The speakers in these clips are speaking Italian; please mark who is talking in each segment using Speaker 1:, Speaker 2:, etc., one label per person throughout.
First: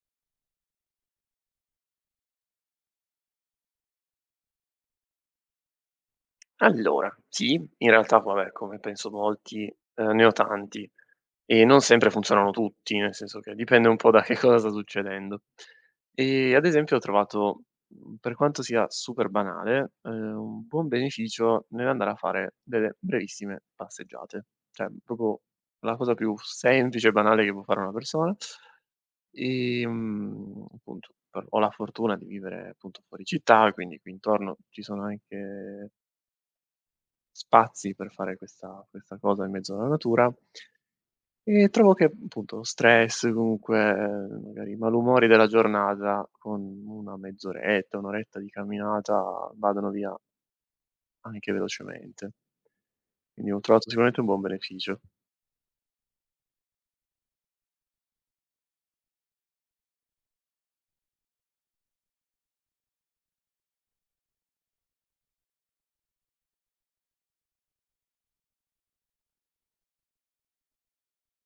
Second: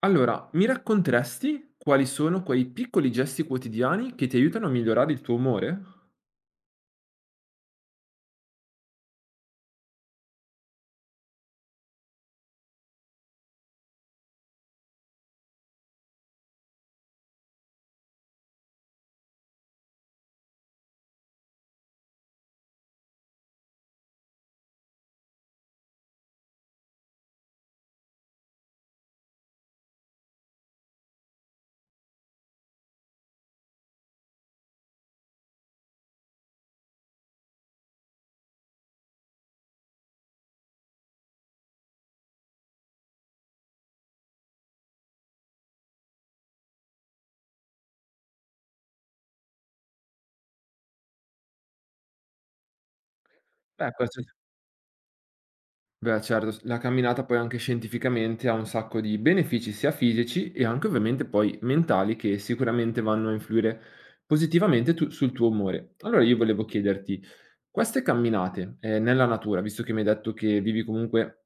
Speaker 1: Allora, mi racconteresti quali sono quei piccoli gesti quotidiani che ti aiutano a migliorare il tuo umore?
Speaker 2: Allora, sì, in realtà vabbè, come penso molti, ne ho tanti e non sempre funzionano tutti, nel senso che dipende un po' da che cosa sta succedendo. Ad esempio ho trovato, per quanto sia super banale, un buon beneficio nell'andare a fare delle brevissime passeggiate. Cioè, proprio la cosa più semplice e banale che può fare una persona. Appunto, per ho la fortuna di vivere appunto fuori città, quindi qui intorno ci sono anche spazi per fare questa cosa in mezzo alla natura, e trovo che, appunto, lo stress, comunque, magari i malumori della giornata con una mezz'oretta, 1 oretta di camminata vadano via anche velocemente. Quindi ho trovato
Speaker 1: Beh,
Speaker 2: sicuramente
Speaker 1: questo
Speaker 2: un buon beneficio.
Speaker 1: beh, certo, la camminata poi anche scientificamente ha un sacco di benefici sia fisici e anche ovviamente poi mentali che sicuramente vanno a influire positivamente sul tuo umore. Allora io volevo chiederti, queste camminate nella natura, visto che mi hai detto che vivi comunque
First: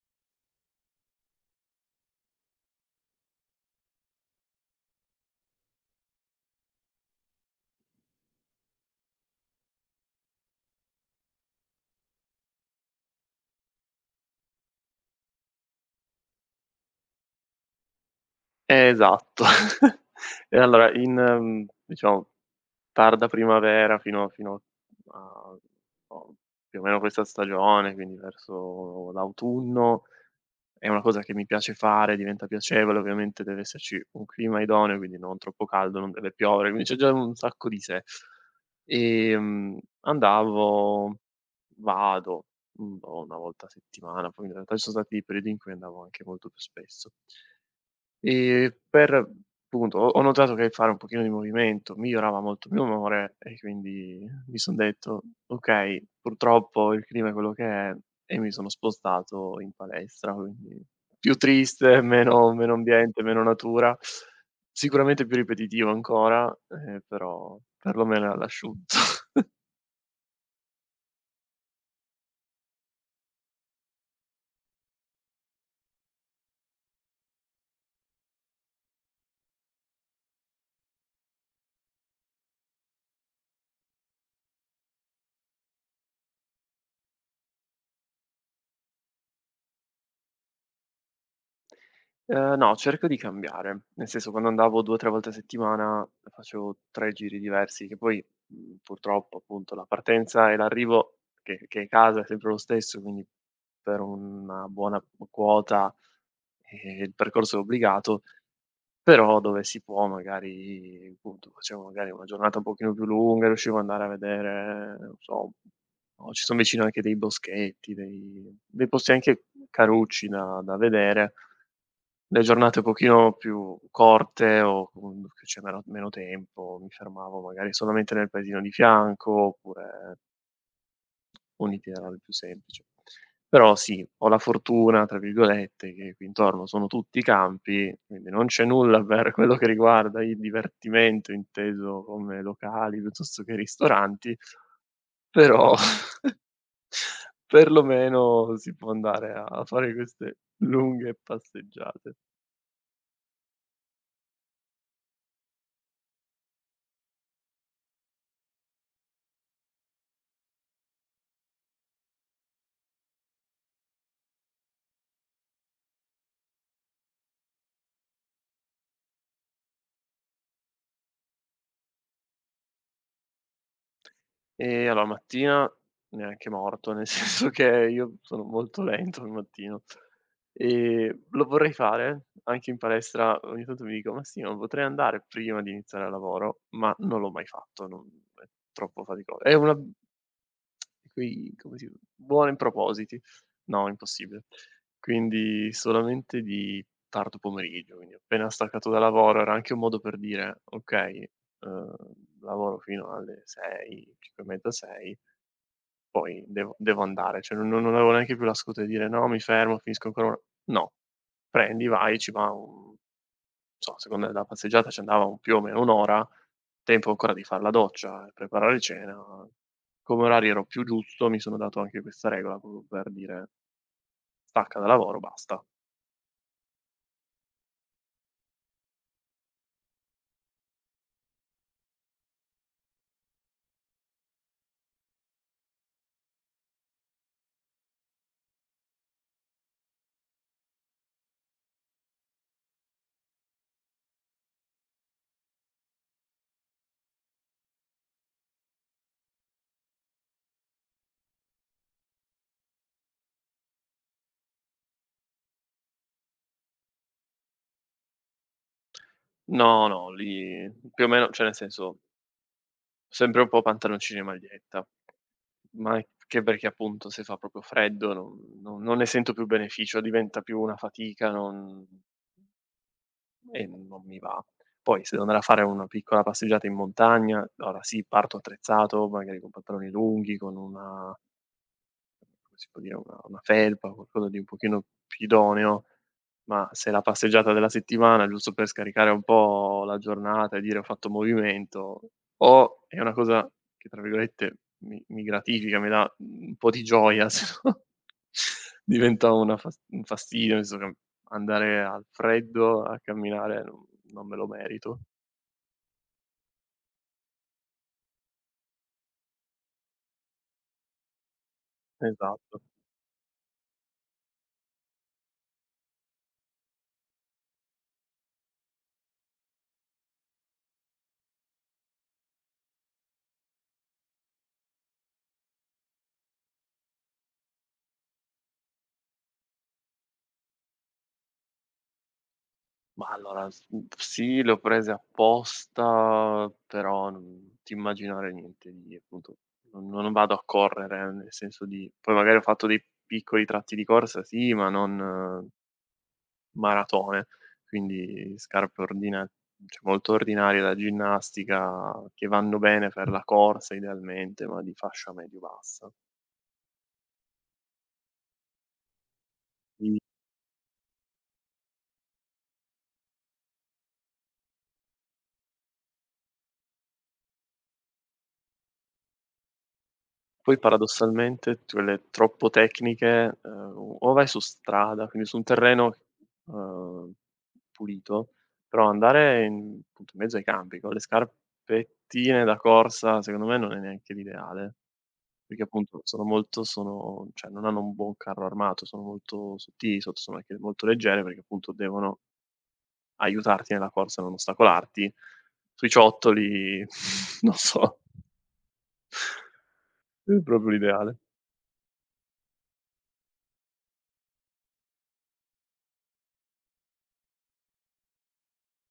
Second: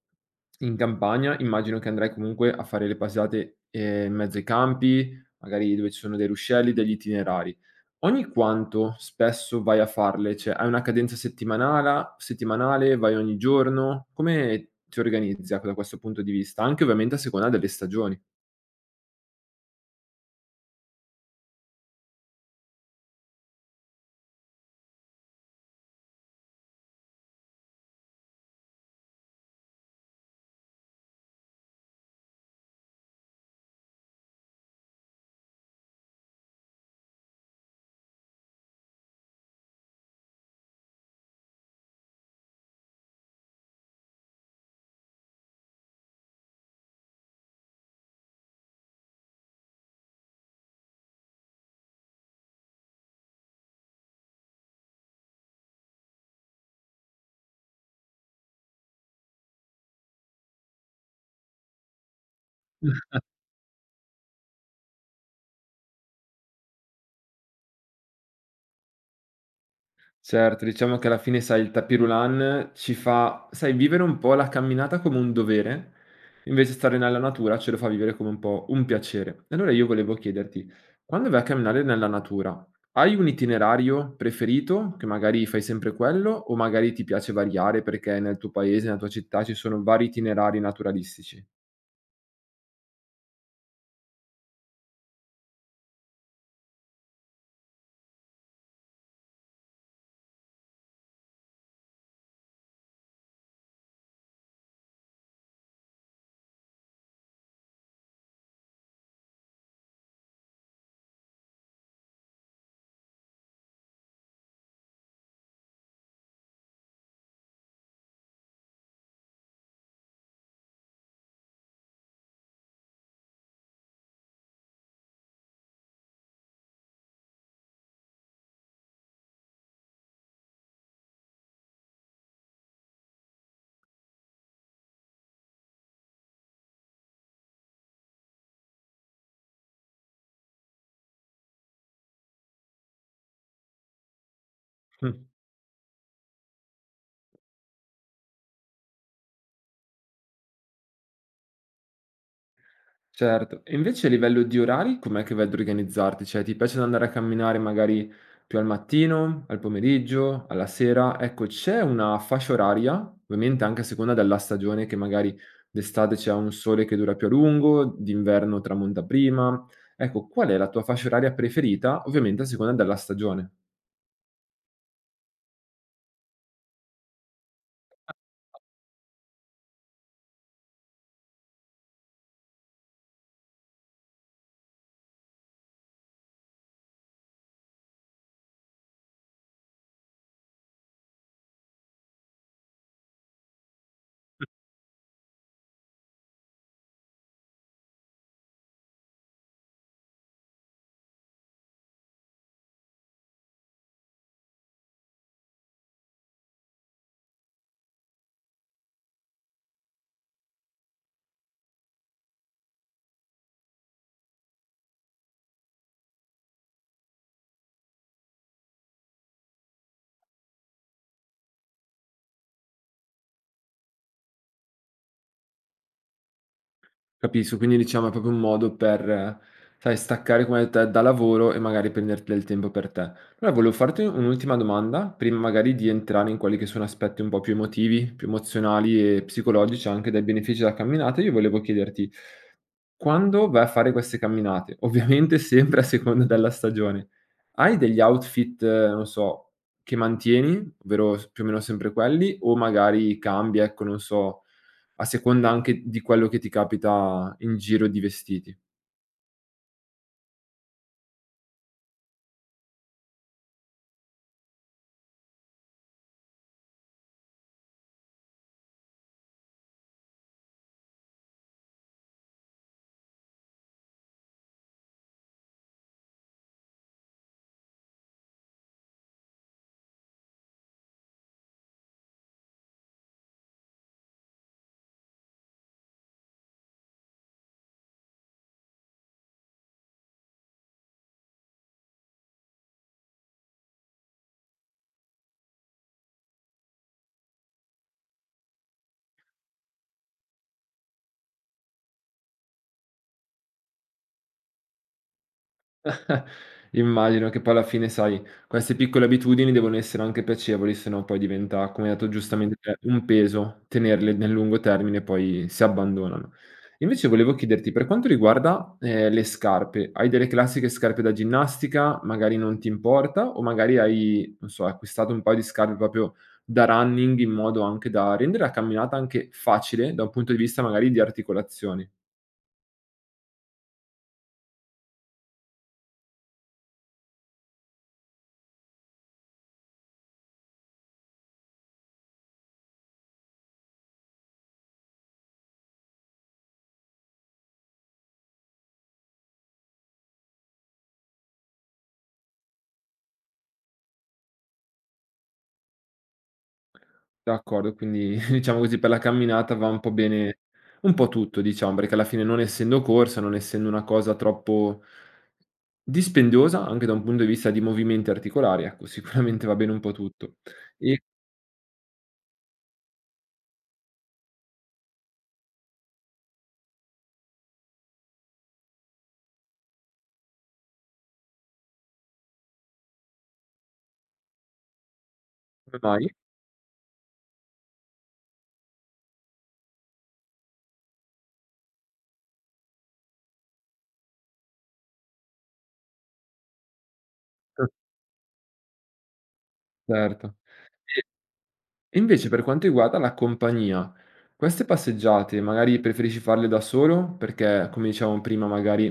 Speaker 1: in campagna, immagino che andrai comunque a fare le passeggiate in mezzo ai campi, magari dove ci sono dei ruscelli, degli itinerari. Ogni quanto spesso vai a farle? Cioè, hai una cadenza settimanala settimanale? Vai ogni giorno? Come ti organizza da questo punto di vista? Anche ovviamente a seconda delle stagioni.
Speaker 2: Esatto. E allora diciamo tarda primavera fino a, o più o meno questa stagione, quindi verso l'autunno. È una cosa che mi piace fare, diventa piacevole, ovviamente deve esserci un clima idoneo, quindi non troppo caldo, non deve piovere, quindi c'è già un sacco di sé. Andavo vado, boh, 1 volta a settimana, poi in realtà ci sono stati dei periodi in cui andavo anche molto più spesso. Per appunto ho notato che fare un pochino di movimento migliorava molto il mio umore e quindi mi son detto: "Okay, purtroppo il clima è quello che è", e mi sono spostato in palestra, quindi più triste, meno ambiente, meno natura, sicuramente più ripetitivo ancora, però perlomeno è all'asciutto.
Speaker 1: Certo, diciamo che alla fine, sai, il tapis roulant ci fa, sai, vivere un po' la camminata come un dovere, invece stare nella natura ce lo fa vivere come un po' un piacere. E allora io volevo chiederti, quando vai a camminare nella natura, hai un itinerario preferito, che magari fai sempre quello, o magari ti piace variare perché nel tuo paese, nella tua città ci sono vari itinerari naturalistici?
Speaker 2: No, cerco di cambiare. Nel senso, quando andavo 2 o 3 volte a settimana, facevo 3 giri diversi, che poi, purtroppo, appunto, la partenza e l'arrivo che è casa è sempre lo stesso, quindi per una buona quota, il percorso è obbligato, però dove si può magari, appunto, facevo magari una giornata un pochino più lunga, riuscivo ad andare a vedere, non so, no, ci son vicino anche dei boschetti, dei posti anche carucci da da vedere, le giornate un pochino più corte o comun che c'è meno tempo, mi fermavo magari solamente nel paesino di fianco, oppure un itinerario più semplice. Però sì, ho la "fortuna" tra virgolette che qui intorno sono tutti campi, quindi non c'è nulla per quello che riguarda il divertimento inteso come locali piuttosto che ristoranti, però perlomeno si può andare a fare queste lunghe passeggiate.
Speaker 1: Certo. E invece a livello di orari com'è che vai ad organizzarti? Cioè ti piace andare a camminare magari più al mattino, al pomeriggio, alla sera? Ecco, c'è una fascia oraria, ovviamente anche a seconda della stagione che magari d'estate c'è un sole che dura più a lungo, d'inverno tramonta prima. Ecco, qual è la tua fascia oraria preferita, ovviamente a seconda della stagione?
Speaker 2: Allora mattina neanche morto, nel senso che io sono molto lento al mattino. Lo vorrei fare, anche in palestra ogni tanto mi dico: "Ma sì, ma potrei andare prima di iniziare il lavoro", ma non l'ho mai fatto, non è troppo fatico è una e qui come si buoni propositi. No, impossibile. Quindi solamente di tardo pomeriggio, quindi appena staccato da lavoro era anche un modo per dire: "Okay, uhm, lavoro fino alle 6, 5 e mezza, 6, poi devo andare." Cioè non avevo neanche più la scusa di dire: "No, mi fermo, finisco ancora una", no, prendi, vai, ci va un. Insomma, secondo me la passeggiata ci andava un più o meno 1 ora, tempo ancora di far la doccia e preparare cena. Come orario ero più giusto, mi sono dato anche questa regola proprio per dire: "Stacca da lavoro, basta".
Speaker 1: Capisco, quindi diciamo è proprio un modo per, sai, staccare come hai detto te da lavoro e magari prenderti del tempo per te. Allora volevo farti un'ultima domanda, prima magari di entrare in quelli che sono aspetti un po' più emotivi, più emozionali e psicologici anche dai benefici della camminata, io volevo chiederti, quando vai a fare queste camminate, ovviamente sempre a seconda della stagione, hai degli outfit, non so, che mantieni, ovvero più o meno sempre quelli, o magari cambi, ecco, non so a seconda anche di quello che ti capita in giro di vestiti.
Speaker 2: No, no, lì più o meno cioè nel senso, sempre un po' pantaloncini e maglietta, ma anche perché appunto se fa proprio freddo non ne sento più beneficio, diventa più una fatica, non e non mi va. Poi se devo andare a fare una piccola passeggiata in montagna, allora sì, parto attrezzato, magari con pantaloni lunghi, con una come si può dire, una felpa, qualcosa di un pochino più idoneo, ma se la passeggiata della settimana, giusto per scaricare un po' la giornata e dire: "Ho fatto movimento", o è una cosa che tra virgolette mi gratifica, mi dà un po' di gioia, se no diventa una fas un fastidio, nel senso che andare al freddo a camminare non me lo merito.
Speaker 1: Immagino che poi alla fine, sai, queste piccole abitudini devono essere anche piacevoli, se no poi diventa, come hai detto giustamente
Speaker 2: Esatto.
Speaker 1: te, un peso tenerle nel lungo termine, poi si abbandonano. Invece volevo chiederti, per quanto riguarda, le scarpe, hai delle classiche scarpe da ginnastica, magari non ti importa, o magari hai, non so, acquistato un paio di scarpe proprio da running in modo anche da rendere la camminata anche facile da un punto di vista magari di articolazioni?
Speaker 2: Ma allora sì, le ho prese apposta, però non ti immaginare niente di appunto non non vado a correre, nel senso di poi magari ho fatto dei piccoli tratti di corsa, sì, ma non eh, maratone, quindi scarpe ordina cioè molto ordinarie da ginnastica che vanno bene per la corsa idealmente, ma di fascia medio-bassa.
Speaker 1: D'accordo, quindi diciamo così per la camminata va un po' bene un po' tutto diciamo, perché alla fine non essendo corsa, non essendo una cosa troppo dispendiosa, anche da un punto di vista di movimenti articolari, ecco sicuramente va bene un po' tutto.
Speaker 2: Poi
Speaker 1: E
Speaker 2: paradossalmente quelle troppo tecniche, o vai su strada, quindi su un terreno, uhm, pulito, però andare in appunto in mezzo ai campi con le scarpettine da corsa, secondo me non è neanche l'ideale, perché
Speaker 1: come
Speaker 2: appunto
Speaker 1: mai?
Speaker 2: sono molto sono cioè non hanno un buon carro armato, sono molto sottili, sotto sono anche molto leggere, perché appunto devono aiutarti nella corsa, non ostacolarti. Sui ciottoli non so,
Speaker 1: Certo.
Speaker 2: non è proprio
Speaker 1: E
Speaker 2: l'ideale.
Speaker 1: e invece per quanto riguarda la compagnia, queste passeggiate magari preferisci farle da solo? Perché come dicevamo prima magari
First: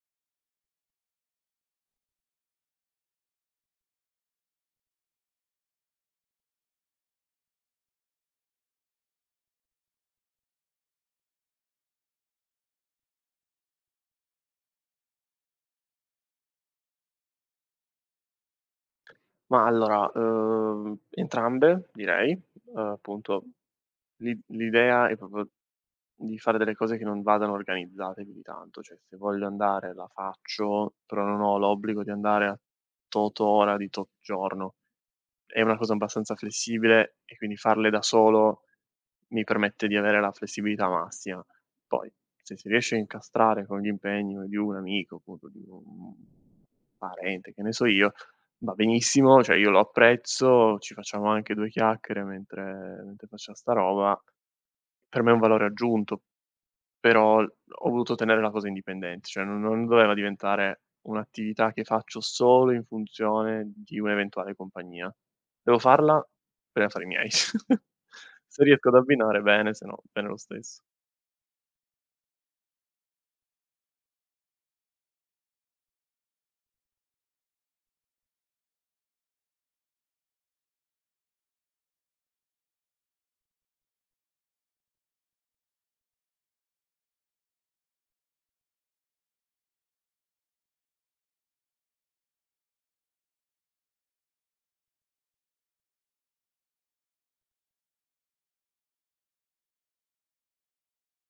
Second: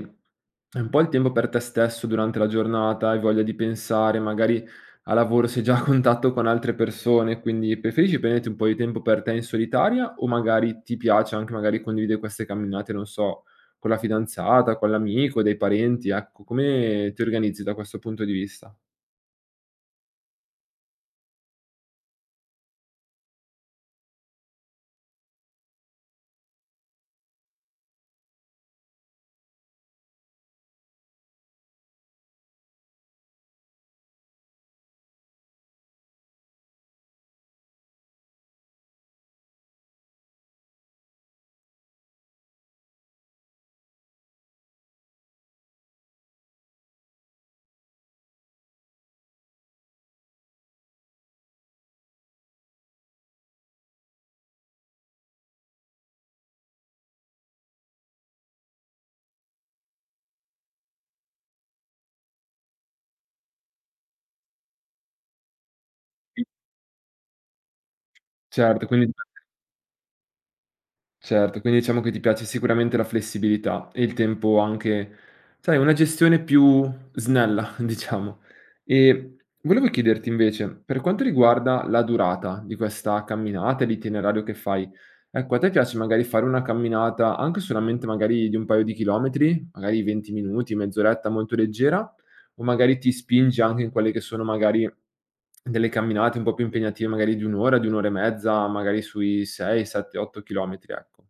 Speaker 1: è un po' il tempo per te stesso durante la giornata, hai voglia di pensare, magari a lavoro sei già a contatto con altre persone, quindi preferisci prenderti un po' di tempo per te in solitaria o magari ti piace anche magari condividere queste camminate, non so, con la fidanzata, con l'amico, dei parenti, ecco, come ti organizzi da questo punto di vista?
Speaker 2: Ma allora, entrambe direi, appunto l'idea è proprio di fare delle cose che non vadano organizzate più di tanto, cioè se voglio andare la faccio, però non ho l'obbligo di andare a tot ora di tot giorno. È una cosa abbastanza flessibile e quindi farle da solo mi permette di avere la flessibilità massima. Poi se si riesce a incastrare con gli impegni di un amico, appunto di un parente, che ne so io, va benissimo, cioè io lo apprezzo, ci facciamo anche 2 chiacchiere mentre faccia sta roba. Per me è un valore aggiunto, però l ho voluto tenere la cosa indipendente, cioè non doveva diventare un'attività che faccio solo in funzione di un'eventuale compagnia. Devo farla per gli affari miei. Se
Speaker 1: Certo,
Speaker 2: riesco ad
Speaker 1: quindi
Speaker 2: abbinare bene, se no bene lo stesso.
Speaker 1: Certo, quindi diciamo che ti piace sicuramente la flessibilità e il tempo anche sai, una gestione più snella, diciamo. E volevo chiederti invece, per quanto riguarda la durata di questa camminata e l'itinerario che fai, ecco, a te piace magari fare una camminata anche solamente magari di un paio di chilometri, magari 20 minuti, mezz'oretta molto leggera, o magari ti spingi anche in quelle che sono magari delle camminate un po' più impegnative, magari di un'ora e mezza, magari sui 6, 7, 8 chilometri, ecco.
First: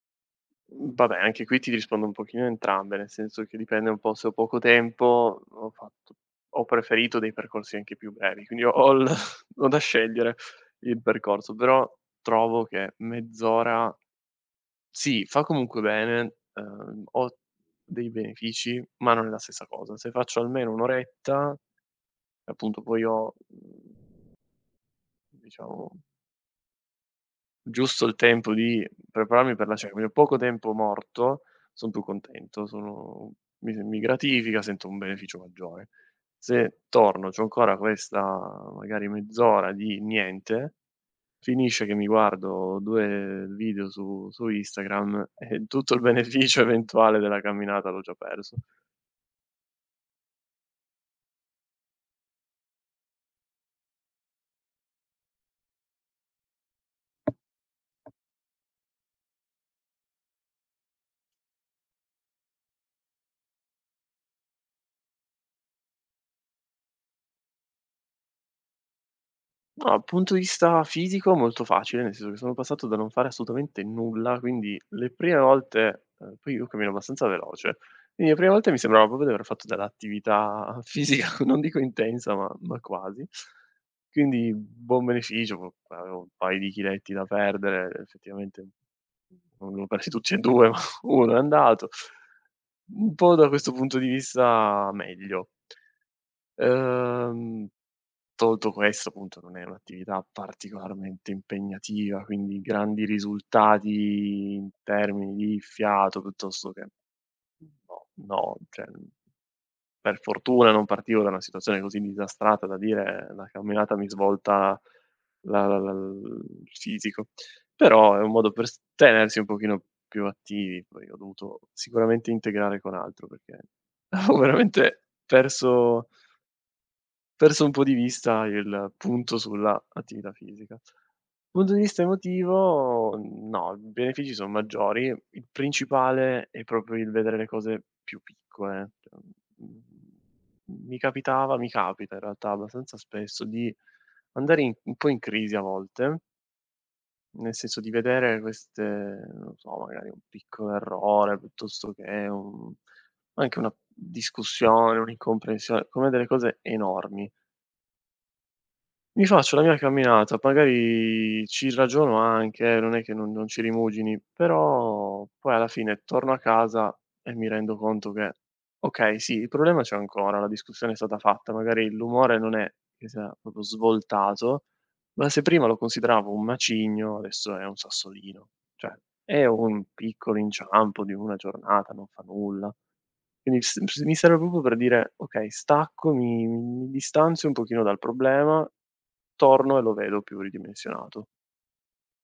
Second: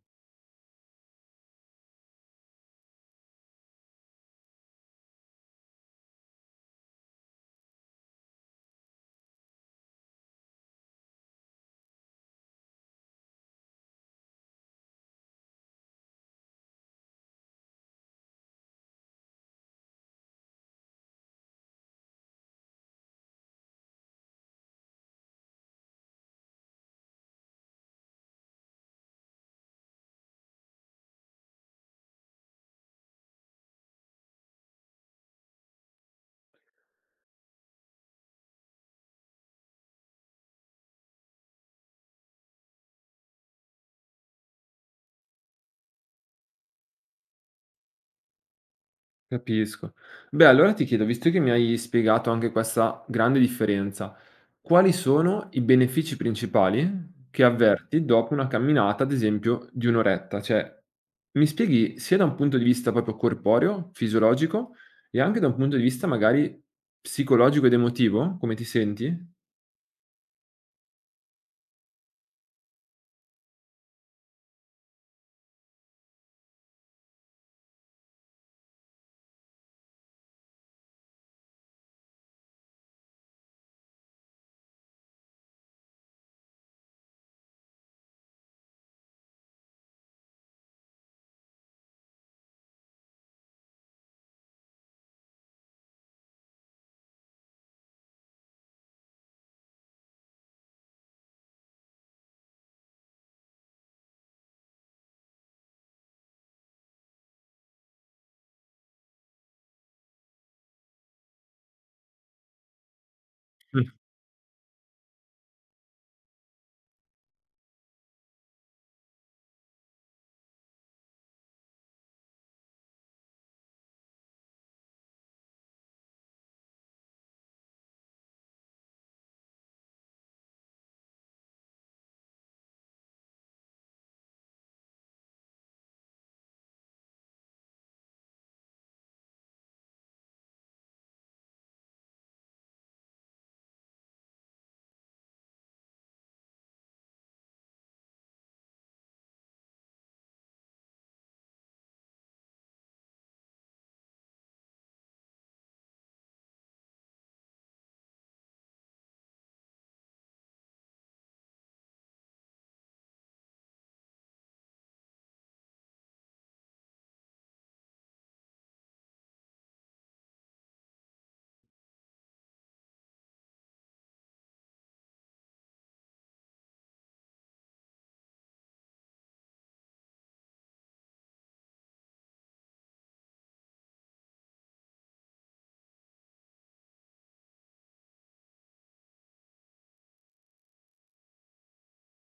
Speaker 2: Vabbè, anche qui ti rispondo un pochino entrambe, nel senso che dipende un po' se ho poco tempo, ho preferito dei percorsi anche più brevi, quindi ho ho l ho da scegliere il percorso, però trovo che mezz'ora sì, fa comunque bene, ho dei benefici, ma non è la stessa cosa. Se faccio almeno 1 oretta, appunto poi ho, diciamo giusto il tempo di prepararmi per la cena, quindi ho poco tempo morto, son più contento, sono mi gratifica, sento un beneficio maggiore. Se torno, c'ho ancora questa magari mezz'ora di niente, finisce che mi guardo 2 video su Instagram e tutto il beneficio eventuale della camminata l'ho già perso.
Speaker 1: Capisco. Beh, allora ti chiedo, visto che mi hai spiegato anche questa grande differenza, quali sono i benefici principali che avverti dopo una camminata, ad esempio, di un'oretta? Cioè, mi spieghi sia da un punto di vista proprio corporeo, fisiologico, e anche da un punto di vista magari psicologico ed emotivo, come ti senti?
Speaker 2: No, dal punto di vista fisico molto facile, nel senso che sono passato da non fare assolutamente nulla, quindi le prime volte poi io cammino abbastanza veloce, quindi le prime volte mi sembrava proprio di aver fatto dell'attività fisica, non dico intensa, ma quasi. Quindi buon beneficio, boh, avevo un paio di chiletti da perdere, effettivamente non li ho persi tutti e 2, ma 1 è andato. Un po' da questo punto di vista meglio. Ehm Tolto questo, appunto, non è un'attività particolarmente impegnativa, quindi grandi risultati in termini di fiato piuttosto che no, no, cioè, per fortuna non partivo da una situazione così disastrata da dire: "La camminata mi svolta la la la il fisico". Però è un modo per s tenersi un pochino più attivi, poi ho dovuto sicuramente integrare con altro perché avevo veramente perso un po' di vista il punto sulla attività fisica. Punto di vista emotivo, no, i benefici son maggiori. Il principale è proprio il vedere le cose più piccole. Cioè, mhmm, mi capita in realtà abbastanza spesso di andare in un po' in crisi a volte, nel senso di vedere queste non so, magari un piccolo errore, piuttosto che un anche una discussione, un'incomprensione, come delle cose enormi. Mi faccio la mia camminata, magari ci ragiono anche, non è che non ci rimugini, però poi alla fine torno a casa e mi rendo conto che, okay, sì, il problema c'è ancora, la discussione è stata fatta, magari l'umore non è che sia proprio svoltato, ma se prima lo consideravo un macigno, adesso è un sassolino. Cioè, è un piccolo inciampo di una giornata, non fa nulla. Quindi mi serve proprio per dire: "Okay, stacco, mi distanzio un pochino dal problema, torno e lo vedo più ridimensionato".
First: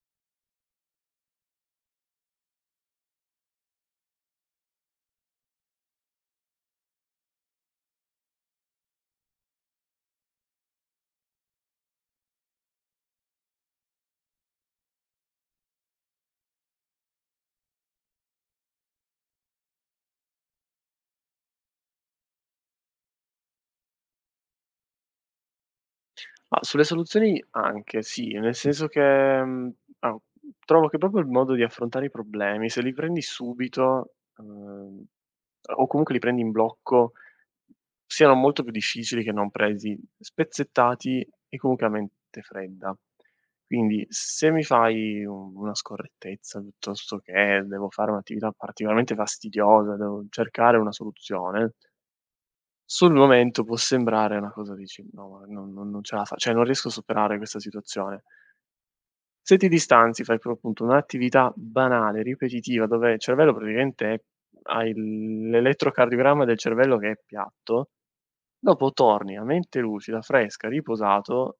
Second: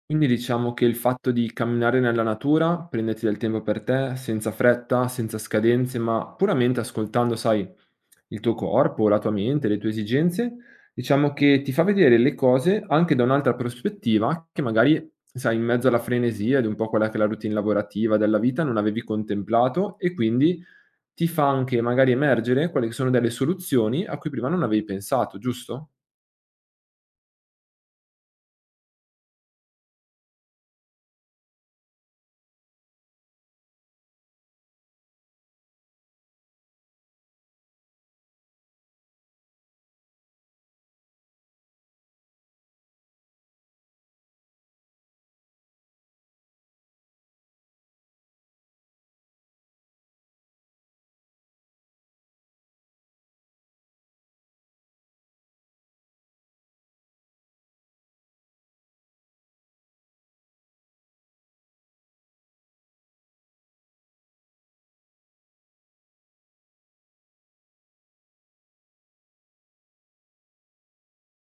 Speaker 1: Quindi diciamo che il fatto di camminare nella natura, prenderti del tempo per te, senza fretta, senza scadenze, ma puramente ascoltando, sai, il tuo corpo, la tua mente, le tue esigenze, diciamo che ti fa vedere le cose anche da un'altra prospettiva che magari, sai, in mezzo alla frenesia di un po' quella che è la routine lavorativa della vita non avevi contemplato e quindi ti fa anche magari emergere quelle che sono delle soluzioni a cui prima non avevi pensato, giusto?
Speaker 2: Ma sulle soluzioni anche, sì, nel senso che, mhmm, a trovo che proprio il modo di affrontare i problemi, se li prendi subito, o comunque li prendi in blocco, siano molto più difficili che non presi spezzettati e comunque a mente fredda. Quindi se mi fai un una scorrettezza, piuttosto che devo fare un'attività particolarmente fastidiosa, devo cercare una soluzione. Sul momento può sembrare una cosa dici: "No, ma non ce la fa cioè non riesco a superare questa situazione". Se ti distanzi, fai però appunto un'attività banale, ripetitiva, dove il cervello praticamente è, hai l'elettrocardiogramma del cervello che è piatto. Dopo torni a mente lucida, fresca, riposato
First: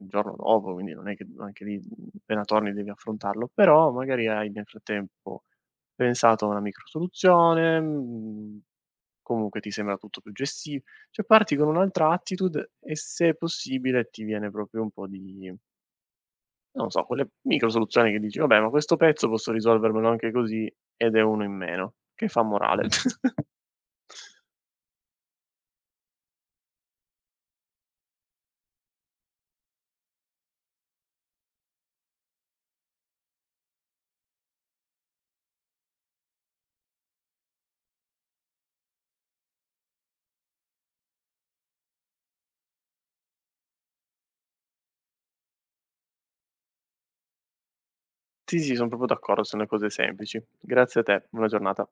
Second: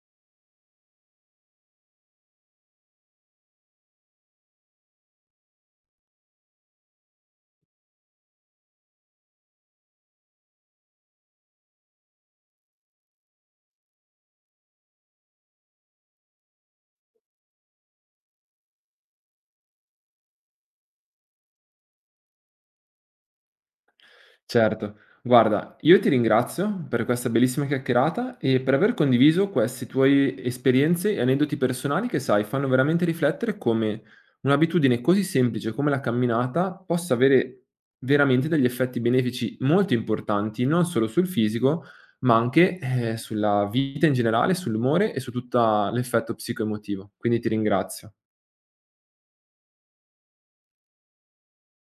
Speaker 2: il giorno dopo, quindi non è che anche lì, appena torni devi affrontarlo, però magari hai nel frattempo pensato a una micro soluzione, comunque ti sembra tutto più gesti cioè parti con un'altra attitude e se possibile ti viene proprio un po' di non so, quelle micro soluzioni che dici: "Vabbè, ma questo pezzo posso risolvermelo anche così", ed è uno in meno, che fa morale.
Speaker 1: Certo. Guarda, io ti ringrazio per questa bellissima chiacchierata e per aver condiviso queste tue esperienze e aneddoti personali che, sai, fanno veramente riflettere come un'abitudine così semplice come la camminata possa avere veramente degli effetti benefici molto importanti, non solo sul fisico, ma anche, sulla vita in generale, sull'umore e su tutta l'effetto psicoemotivo. Quindi ti ringrazio.
Speaker 2: Sì, sì, son proprio d'accordo, sono cose semplici. Grazie a te, buona giornata.